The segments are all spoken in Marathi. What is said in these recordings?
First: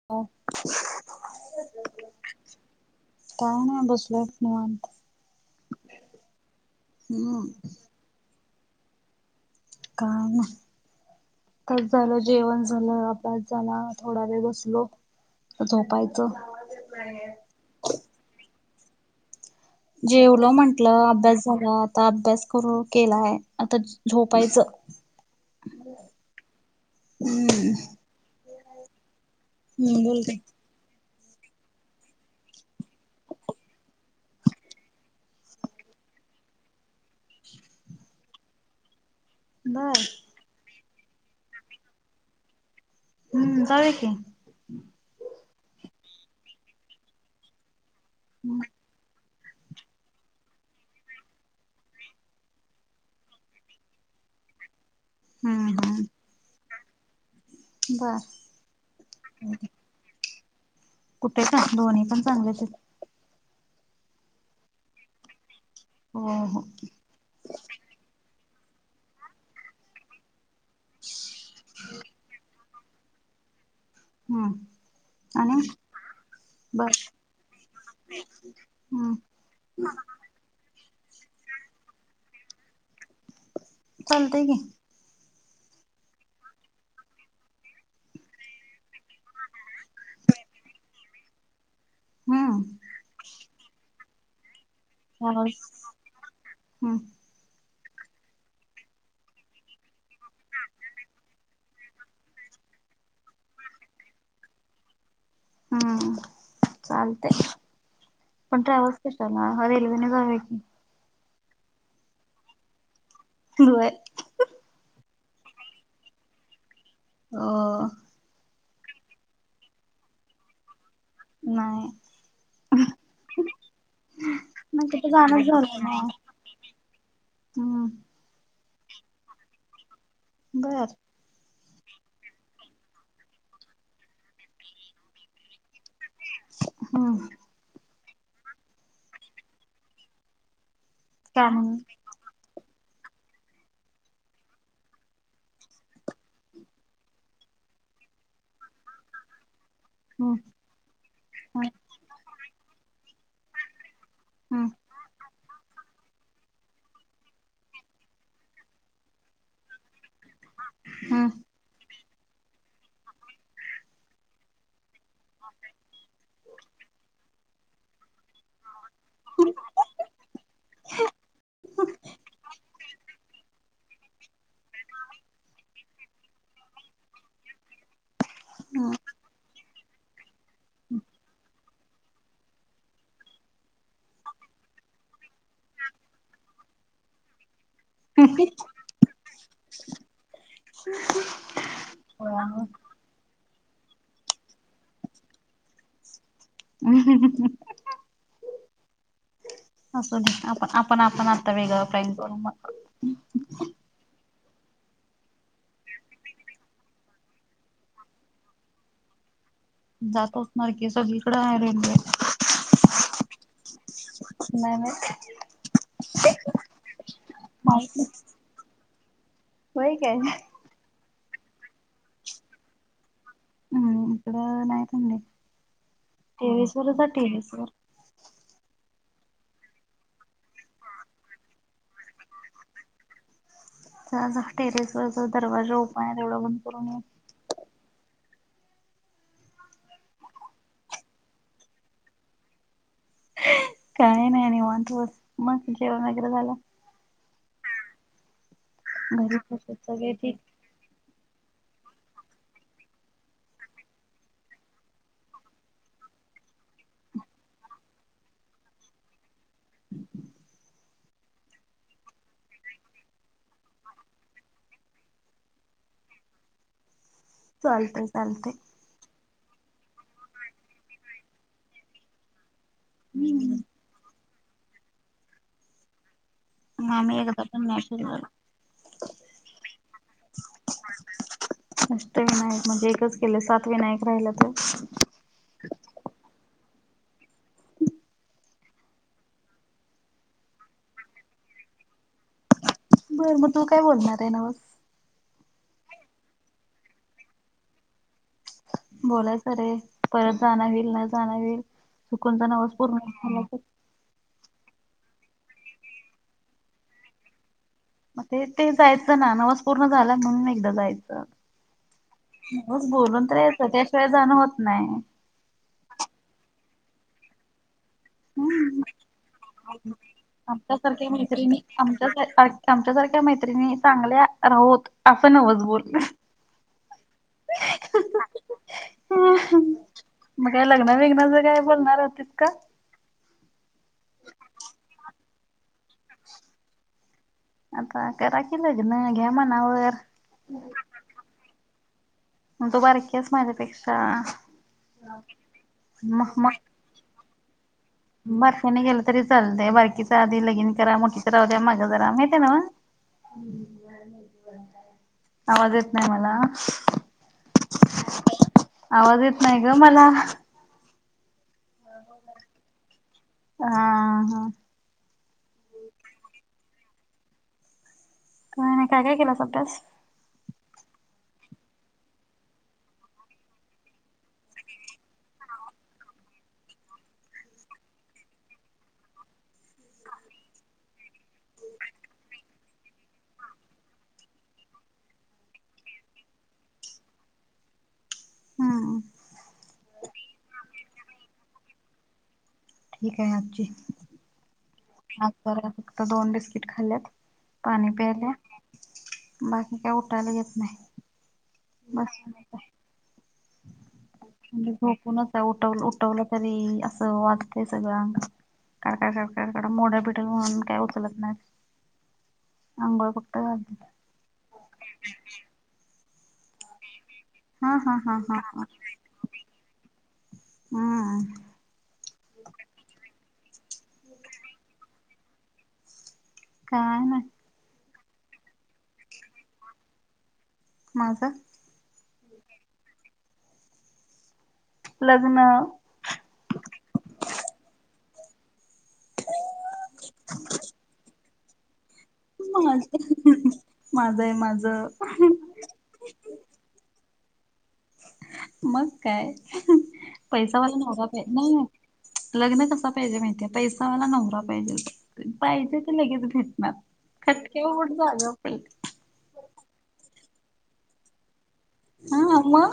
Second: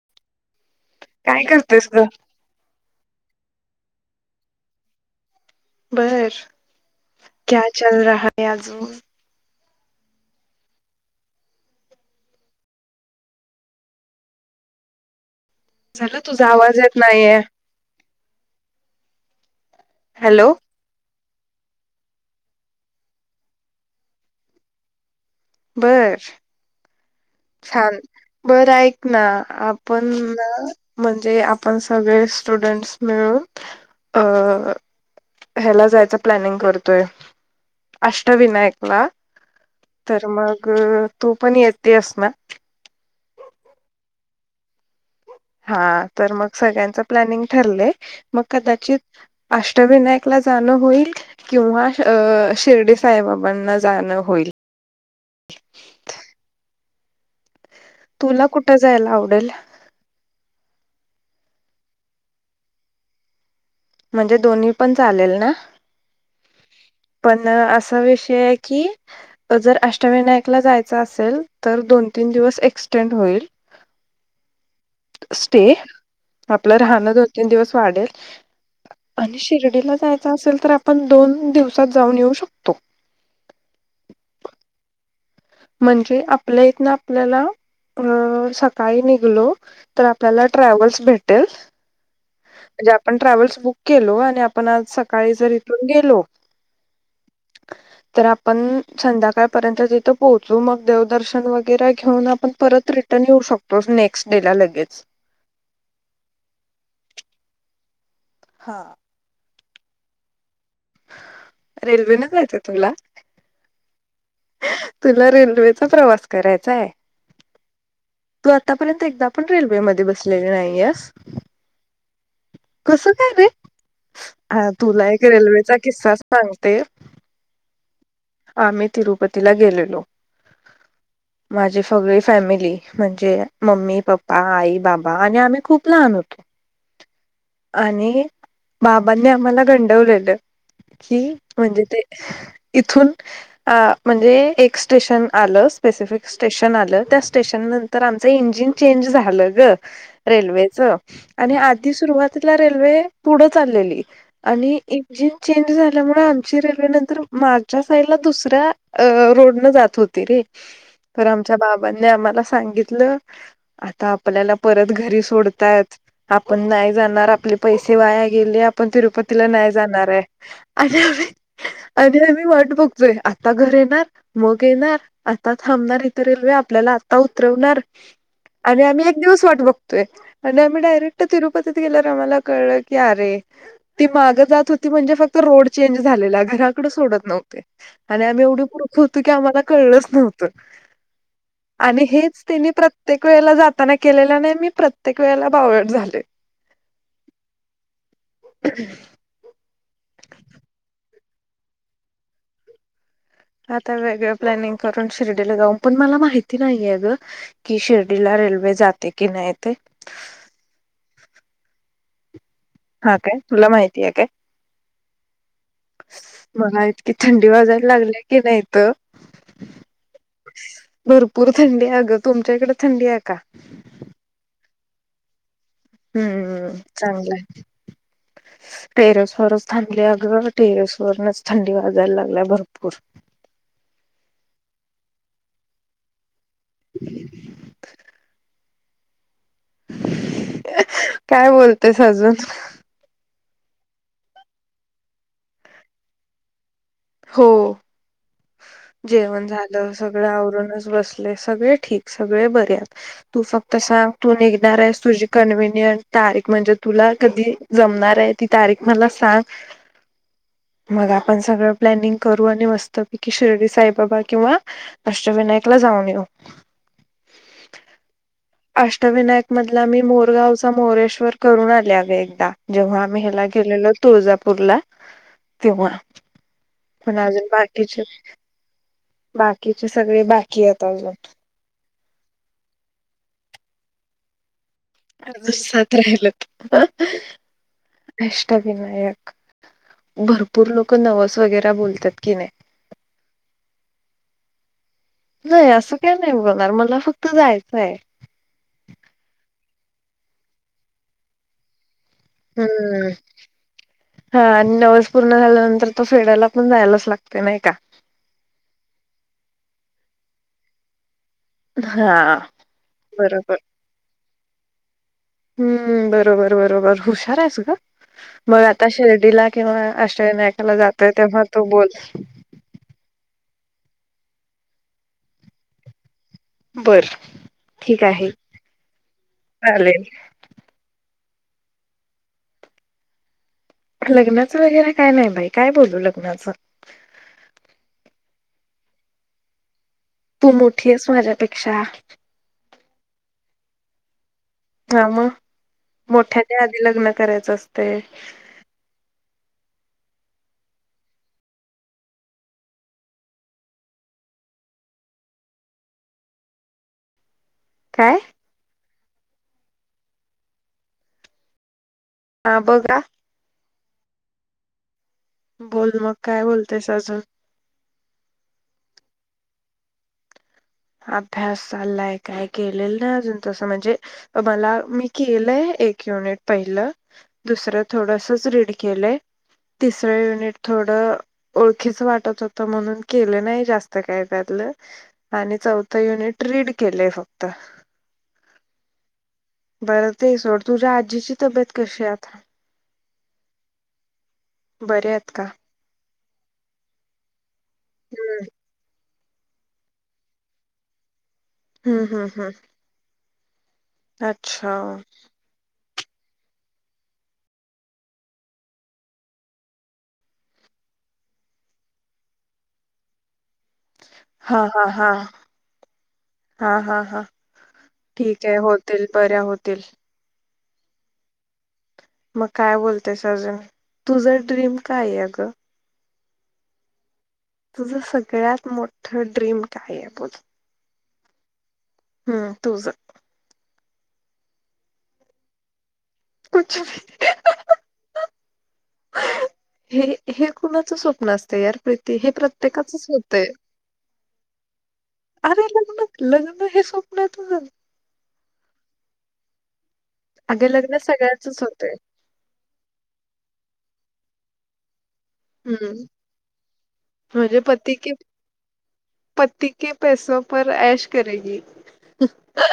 ह काय करतोयस गं काय नाही बसलो निवांत बर क्या हम्म चल रहा हे आजून काम चल झालं जेवण झालं अभ्यास झाला थोडा वेळ बसलो झालं झोपायचं तुझा आवाज येत नाहीये जेवलो हॅलो म्हण आपला अभ्यास झाला आता अभ्यास करून केलाय आता झोपायचं बरं हम्म बरं ऐक ना आपण बोलते म्हणजे आपण सगळे स्टुडंट्स मिळून अ ह्याला जायच प्लॅनिंग करतोय अष्टविनायक ला बर तर मग तू पण एकटी असणार हम्म चालेल की हा तर मग सगळ्यांच प्लॅनिंग ठरलंय मग कदाचित अष्टविनायकला जाणं होईल किंवा अ शिर्डी साईबाबांना जाणं होईल हम्म, हम बर तुला कुठं जायला आवडेल कुठे का दोन्ही पण चांगल्या म्हणजे दोन्हीपण चालेल ना हो, हो पण असा विषय आहे की जर अष्टविनायक जायच असेल तर दोन तीन दिवस एक्सटेंड होईल हम्म आणि स्टे आपलं बर राहणं दोन, तीन दिवस वाढल हम्म आणि शिर्डीला जायच असेल तर आपण दोन दिवसात जाऊन येऊ शकतो चालतंय की म्हणजे आपल्या इथ ना आपल्याला अ सकाळी निघलो तर आपल्याला ट्रॅव्हल्स भेटल हम्म म्हणजे आपण ट्रॅव्हल्स बुक केलो आणि आपण आज स सकाळी हम्म जर इथून गेलो तर आपण संध्याकाळपर्यंत तिथे पोहोचू मग देवदर्शन वगैरे घेऊन आपण परत रिटर्न येऊ शकतो नेक्स्ट डे ला लगेच हम्म चालतय पण हा. ट्रॅव्हल्स चला मग रेल्वेने जाऊया की रेल्वे न जायचं तुला होय तुला रेल्वेचा प्रवास करायचा आहे हो तू आतापर्यंत एकदा पण रेल्वेमध्ये बसलेले नाहीयास नाय कस काय बे हा नाही तुला कुठे एक जाणच रेल्वेचा झालं नाही किस्सा सांगते हम्म आम्ही तिरुपतीला गेलेलो बरं माझी सगळी फॅमिली म्हणजे मम्मी, पप्पा, आई, बाबा आणि आम्ही खूप लहान होतो हा आणि बाबांनी आम्हाला गंडवलेलं कि काय म्हणून म्हणजे ते इथून म्हणजे एक स्टेशन आलं स्पेसिफिक स्टेशन आलं त्या स्टेशन तर आमचं इंजिन चेंज झालं ग हम्म रेल्वेच आणि आधी सुरुवातीला रेल्वे पुढं चाललेली हम्म आणि इंजिन चेंज झाल्यामुळे जी रेल्वे नंतर माझ्या साईड ला दुसऱ्या रोड न जात होती रे तर हम्म आमच्या बाबांनी आम्हाला सांगितलं आता आपल्याला परत घरी सोडतयात पण नाही जाणार आपले पैसे वाया गेले आपण तिरुपतीला नाही जाणार आहे आणि आम्ही आणि आम्ही वाट बघतोय आता घर येणार मग येणार आता थांबणार इथ रेल्वे आपल्याला आता उतरवणार आणि आम्ही एक दिवस वाट बघतोय आणि आम्ही डायरेक्ट तिरुपतीत गेल्या आमला कळलं की अरे ती माग जात होती म्हणजे फक्त तर रोड चेंज झालेला, घराकड सोडत नव आणि आम्ही एवढी पुरख होतो, की आम्हाला कळच नव्हतं. आणि हेच त्यांनी प्र ते कळल जात ना केलेला नाही, मी प्रत्येक वेळेला बावळट झाले. [unintelligible] असूदे आपण आपण आपण आता वेगळं प्लॅन करू मग. आता वेगळं प्लॅनिंग करून, शिर्डीला जाऊन पण मला माहिती नाहीये अ गं. कि शिर्डीला रेल्वे, जाते कि नाही ते. जात असणार की, सगळीकडे आहे रेल्वे. हा काय, तुला माहिती काय? नाही. मला इतकी थंडी वाजायला माहित नाही लागली कणी इथं. होय काय. भरपूर थंडी आहे आगं, तुमच्या इकडे थंडी आहे का. हम इकड नाही थंडी, हम्म टेरेस वर चा चांगलंय टेरेसवर. टेरेस वरच थांबली अगं, टेरेस वरनच थंडी वाजायला लागल्या भरपूर. हां, जा टेरेस वर जा दरवाजा ओपन आहे तेवढा बंद करून ये. काय बोलतेस अजून. काय नाही निवांत बग, मग जेवण वगैरे झालं. हो. घरी जेवण कसे झालं सगळे सगळं ठीक आवरूनच बसले, सगळे ठीक सगळे बरेत. तू फक्त सांग तू निघणार आहेस, तुझी कन्व्हनियंट तारीख म्हणजे तुला कधी. जमणार आहे, ती तारीख मला सांग. मग आपण सगळं प्लॅनिंग करू आणि मस्त. शिर्डी साईबाबा किंवा, अष्टविनायकला जाऊन येऊ. चालतंय चालतंय. अष्टविनायक मधला मी, मोरगावचा मोरेश्वर करून आले अगं एकदा. जेव्हा आम्ही ह्याला गेलेलो तुळजापूरला तेव्हा. मामी एकदा पण नाही. चल फिरलो बाकीचे सगळे, बाकी येत अजून. अष्टविनायक म्हणजे, एकच केले सात विनायक राहिलंत. अजून [unintelligible] अष्टविनायक. भरपूर लोकं नवस वगैरा बोलतात की नाही. बर मग तू काय बोलणार आहे नवस. नाही असं काय नाही, बोलणार मला फक्त जायचं आहे. बोलायचं रे, परत जाण होईल न जाण होईल, चुकून ते नवस पूर्ण हम्म झा हा आणि नवस पूर्ण झाल्यानंतर, तो फेडायला पण जायलाच लागते नाही का. मग ते ते जायचं ना नवस पूर्ण झालं, म्हणून एकदा जायचं. हा बोलून तर बरोबर बग त्याशिवाय जाण होत नाही. हम्म, बरोबर बरोबर हुशार आहेस गं. मग हम्म आता शिर्डीला किंवा, अष्टविनायकला आमच्यासारख्या जाता तेव्हा मैत्रिणी तो बोल. आमच्या सारख्या मैत्रिणी चांगल्या राहोत असं नवच बोल. बरं ठीक, आहे चालेल. मग का लग्न विघ्नांच काय बोलणार होतीस का. लग्नाचं वगैरे काय नाही बाई, काय बोलू लग्नाचं. आता करा की, लग्न घ्या मनावर. तू मोठी आहेस माझ्यापेक्षा. मग तू बारकी आहेस माझ्यापेक्षा. हा, मग मोठ्याच्या आधी लग्न करायचं असते. बारफ्याने गेलं तरी चालतंय, बारकीच आधी लगिन करा. मोठीच राहूद्या माग जरा माहितय नवं. आवाज येत नाही मला. काय? आवाज येत नाही ग मला. हां बघा हा हा हा बोल मग काय बोलतेस अजून. का नाही काय काय केलास अभ्यास? अभ्यास चाललाय काय केलेलं नाही अजून तसं म्हणजे. मला मी केलंय एक युनिट पहिलं. दुसर थोडस रीड केलंय तिसर युनिट थोड आ ओळखीच वाटत होत म्हणून केलं नाही जास्त काय त्यातलं आणि चौथं युनिट रीड केलेय फक्त हंम बरं ते सोड तुझ्या आजीची तब्येत कशी आहे आता? ठीक आहे आजी. बरे आहेत का म्हाताऱ्यान दोन बिस्किट खाल्ल्यात पाणी पियल्या. हम्म बाकी काय उठायला येत नाही. हम् हम बसूनच हम आहे म्हणजे झोपूनच उठव उठवलं तरी असं वाजतंय सगळ्यां अंगात कडकड काड मोडल बिडाल म्हणून काय उचलत नाहीत. अंघोळ फक्त घालते हा.. हा.. हा हा.. हा हा हा हा हा ठीक आहे होतील बऱ्या होतील. हम् मग काय बोलतेस अजून तुझं ड्रीम काय आहे? अगं काय नाय तुझं सगळ्यात मोठं ड्रीम काय आहे बोल? माझं ह तुझ लग्नं हे हे कुणाचं स्वप्न स्वप्न असते यार ते माझं... माझं आहे माझं अरे पण लग्न लग्न हे स्वप्न तुझं. मग काय अगं पैसावाला लग्न नवरा पा सगळ्याचंच होतंय. लग्न कसा पाहिजे माहितीय पैसावाला नवरा पाहिजे. पाहिजे ते हं. लगेच भेटणार म्हणजे खटक्यावर पती बोट के जाग्यावर पलटी [unintelligible] हा..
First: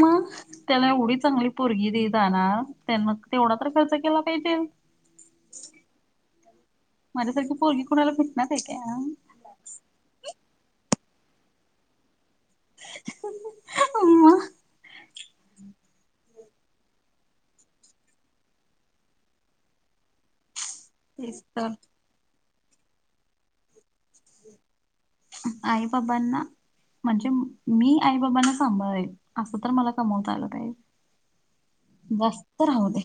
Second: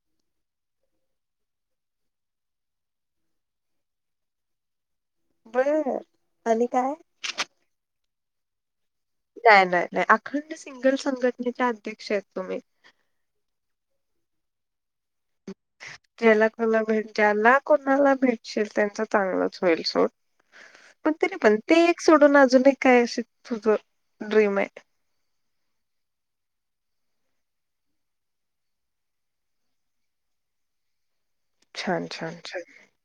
मग त्याला एवढी चांगली पोरगी दयायला जाणार त्याने तेवढा तर खर्च केला पाहिजे. बरं [unintelligible] आणि काय माझ्यासारखी पोरगी कुणाला भेटणार आहे का? नाही नाही नाही अखंड सिंगल संघटनेचे अध्यक्ष आहेत तुम्ही अमा ज्याला कला भेट ज्याला कोणाला भेटशील त्यांच चांगलंच होईल सोड. पण ते नाही तेच पण तर ते एक सोडून अजूनही काय अ तुझं ड्रीम आहे. आई बाबांना म्हणजे मी आई बाबांना सांभाळेल असं तर मला कमवता आलं पाहिजे. छान, छान, छान. जास्त राहू दे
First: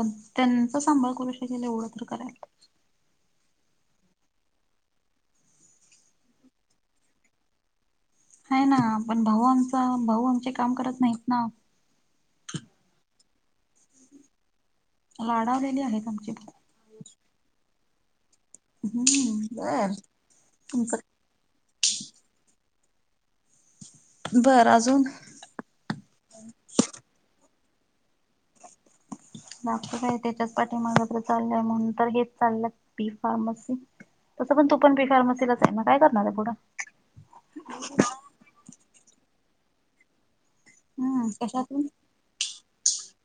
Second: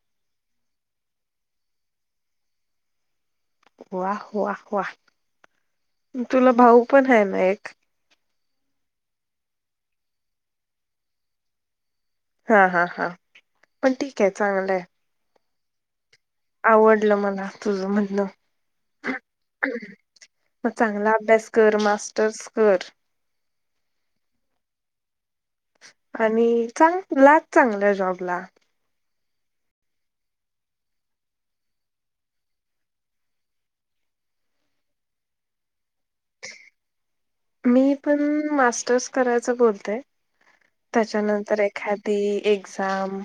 पण त्यांचा सांभाळ करू शकेल एवढं तर करायला वाह वाह वाह तुला भाऊ पण आहे ना एक. ह ना पण भाऊ आमचा भाऊ आमचे काम करत नाहीत ना. हां हां हां पण ठीक आहे चांगलंय. लाडावलेली आहेत आमची. आवडलं मला तुझ म्हणण हम्म बर मग तुमचं चांगला अभ्यास. कर मास्टर्स कर. बरं अजून. आणि चांग लाग चांगल्या जॉबला. माग त काय त्याच्याच पाठी मगात्र चाललंय म्हणून तर घेत चाललं बी फार्मसी. तसं पण तू पण पी फार्मसीच आहे ना काय करणार आहे पुढं. मी पण मास्टर्स करायच बोलते हम्म त्याच्यानंतर कशातून एखाद. ती एक्झाम.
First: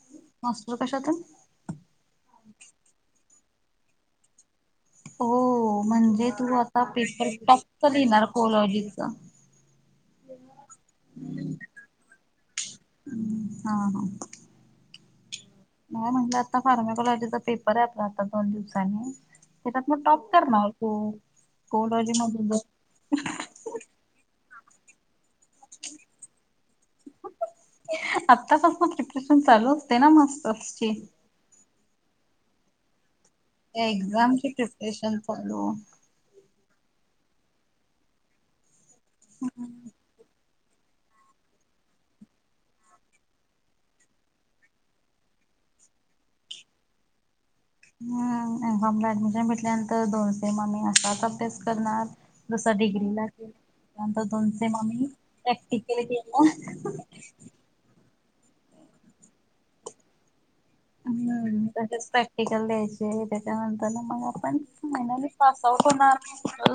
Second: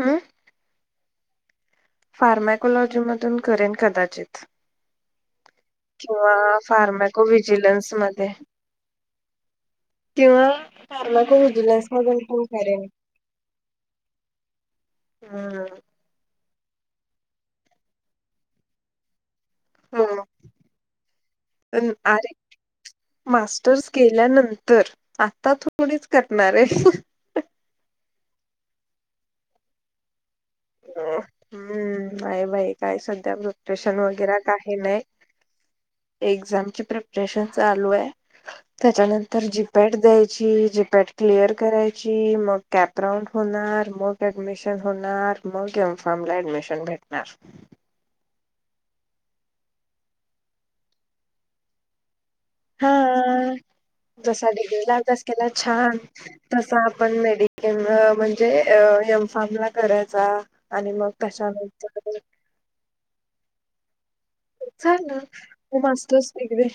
हम्म. मास्टर्स कशातून. फार्माकोलॉजीमधून करेन कदाचित. हो म्हणजे किंवा तू आता फार्मॅको पेपर टप्प व्हिजिलन्स लिणार मध्ये कॉलॉजीचा. किंवा कारला को उजल्यास मज कोण करेल. हा हा हम्. नाही म्हणलं आता फार्मकॉलॉजीचा पेपर आहे आपला आता दोन दिवसानी. त्याच्यात मग हो टॉप करणार त कोलॉजी मधून ज. तोस केल्यानंतर आता थोडीच करणार आहे. आत्तापासून मग प्रिपरेशन चालू असते ना मास्टर्स ची. हम्म बाय बाई काय सध्या मृत्- एक्झामची प्रिपरेशन चालू. एक्झाम ची प्रिपरेशन चालू आहे त्याच्यानंतर जीपॅट द्याय- ची जपॅट क्लिअर करायची मग कॅप राऊंड होणार मग ऍडमिशन होणार. मग एम फार्म ला ऍडमिशन भेटणार. हम एमफॉमला ऍडमिशन भेटल्यानंतर दोन सेम आम्ही असा अभ्यास करणार. दुसरा डिग्री लागेल. हा त्यानंतर जसा दोन सेम डिग्रीला आम्ही अभ्यास केला प्रॅक्टिकली केला. किंवा म्हणजे अ एम फार्म ला करायचा आणि मग त्याच्यानंतर. टिकल द्यायचे त्याच्यानंतर ना मग अप- पण झालं म्हणली पास मग आउट होणार. मास्टर्स डिग्री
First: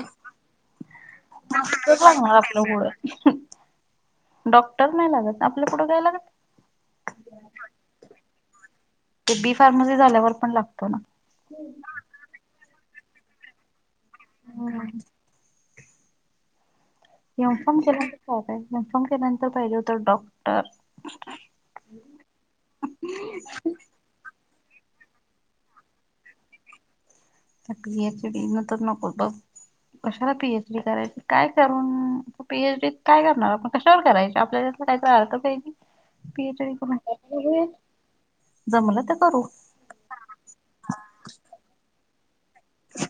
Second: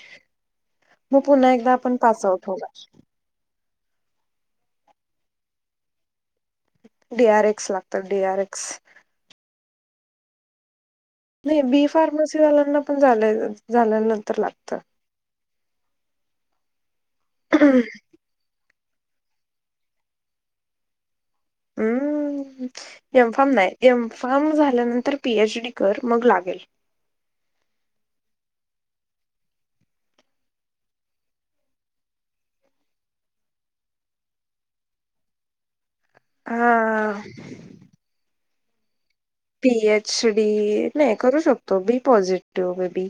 मग पुन्हा एकदा आपण ांग पास आउट होऊ. आपलं गडं. [unintelligible] अ हं डॉक्टर नाही लागत आपल्या कुढं काय लागत. डी आर एक्स लागतात डी आर एक्स. ते बी फार्मसी झाल्यावर पण लागतो ना. नाही बी फार्मसीवाल्यांना पण झाले झाल्यानंतर लागतं. इन्फॉर्म केल्यांतर काय पाहिजे इन्फॉर्म केल्यानंतर पाहिजे होत डॉक्टर. हम्म एक फॉर्म नाही एम - फर्म झाल्यानंतर पीएच डी कर मग लागेल. पी एच डी न तर नको बघ कशाला पी एच डी करायची काय करून. पीएच डीत काय करणार आपण कशावर कराय आपल्या कायच पच डी. पीएच हा करून, जमलं तर करू. पी एच डी नाही करू शकतो बी पॉझिटिव्ह बेबी.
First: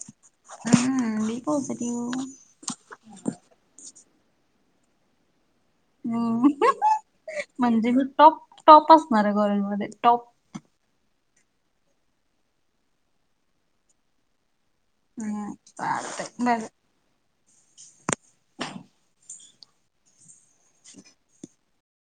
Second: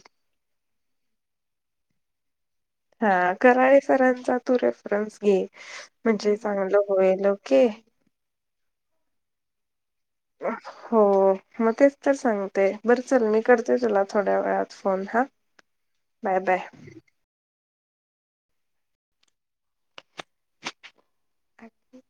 हम्म बी पॉझिटिव्ह. हा करा आणि सरांचा तू रेफरन्स घे. म्हणजे हम् चांगलं होईल ओके म्हणजे मी टॉप टॉप असणार आहे कॉलेज मध्ये टॉप. हो मग तेच तर सांगते बरं चल मी करते तूला थोड्या वेळात. फोन हा हम्म बाय बाय. चालतंय [inaudible] [unintelligible]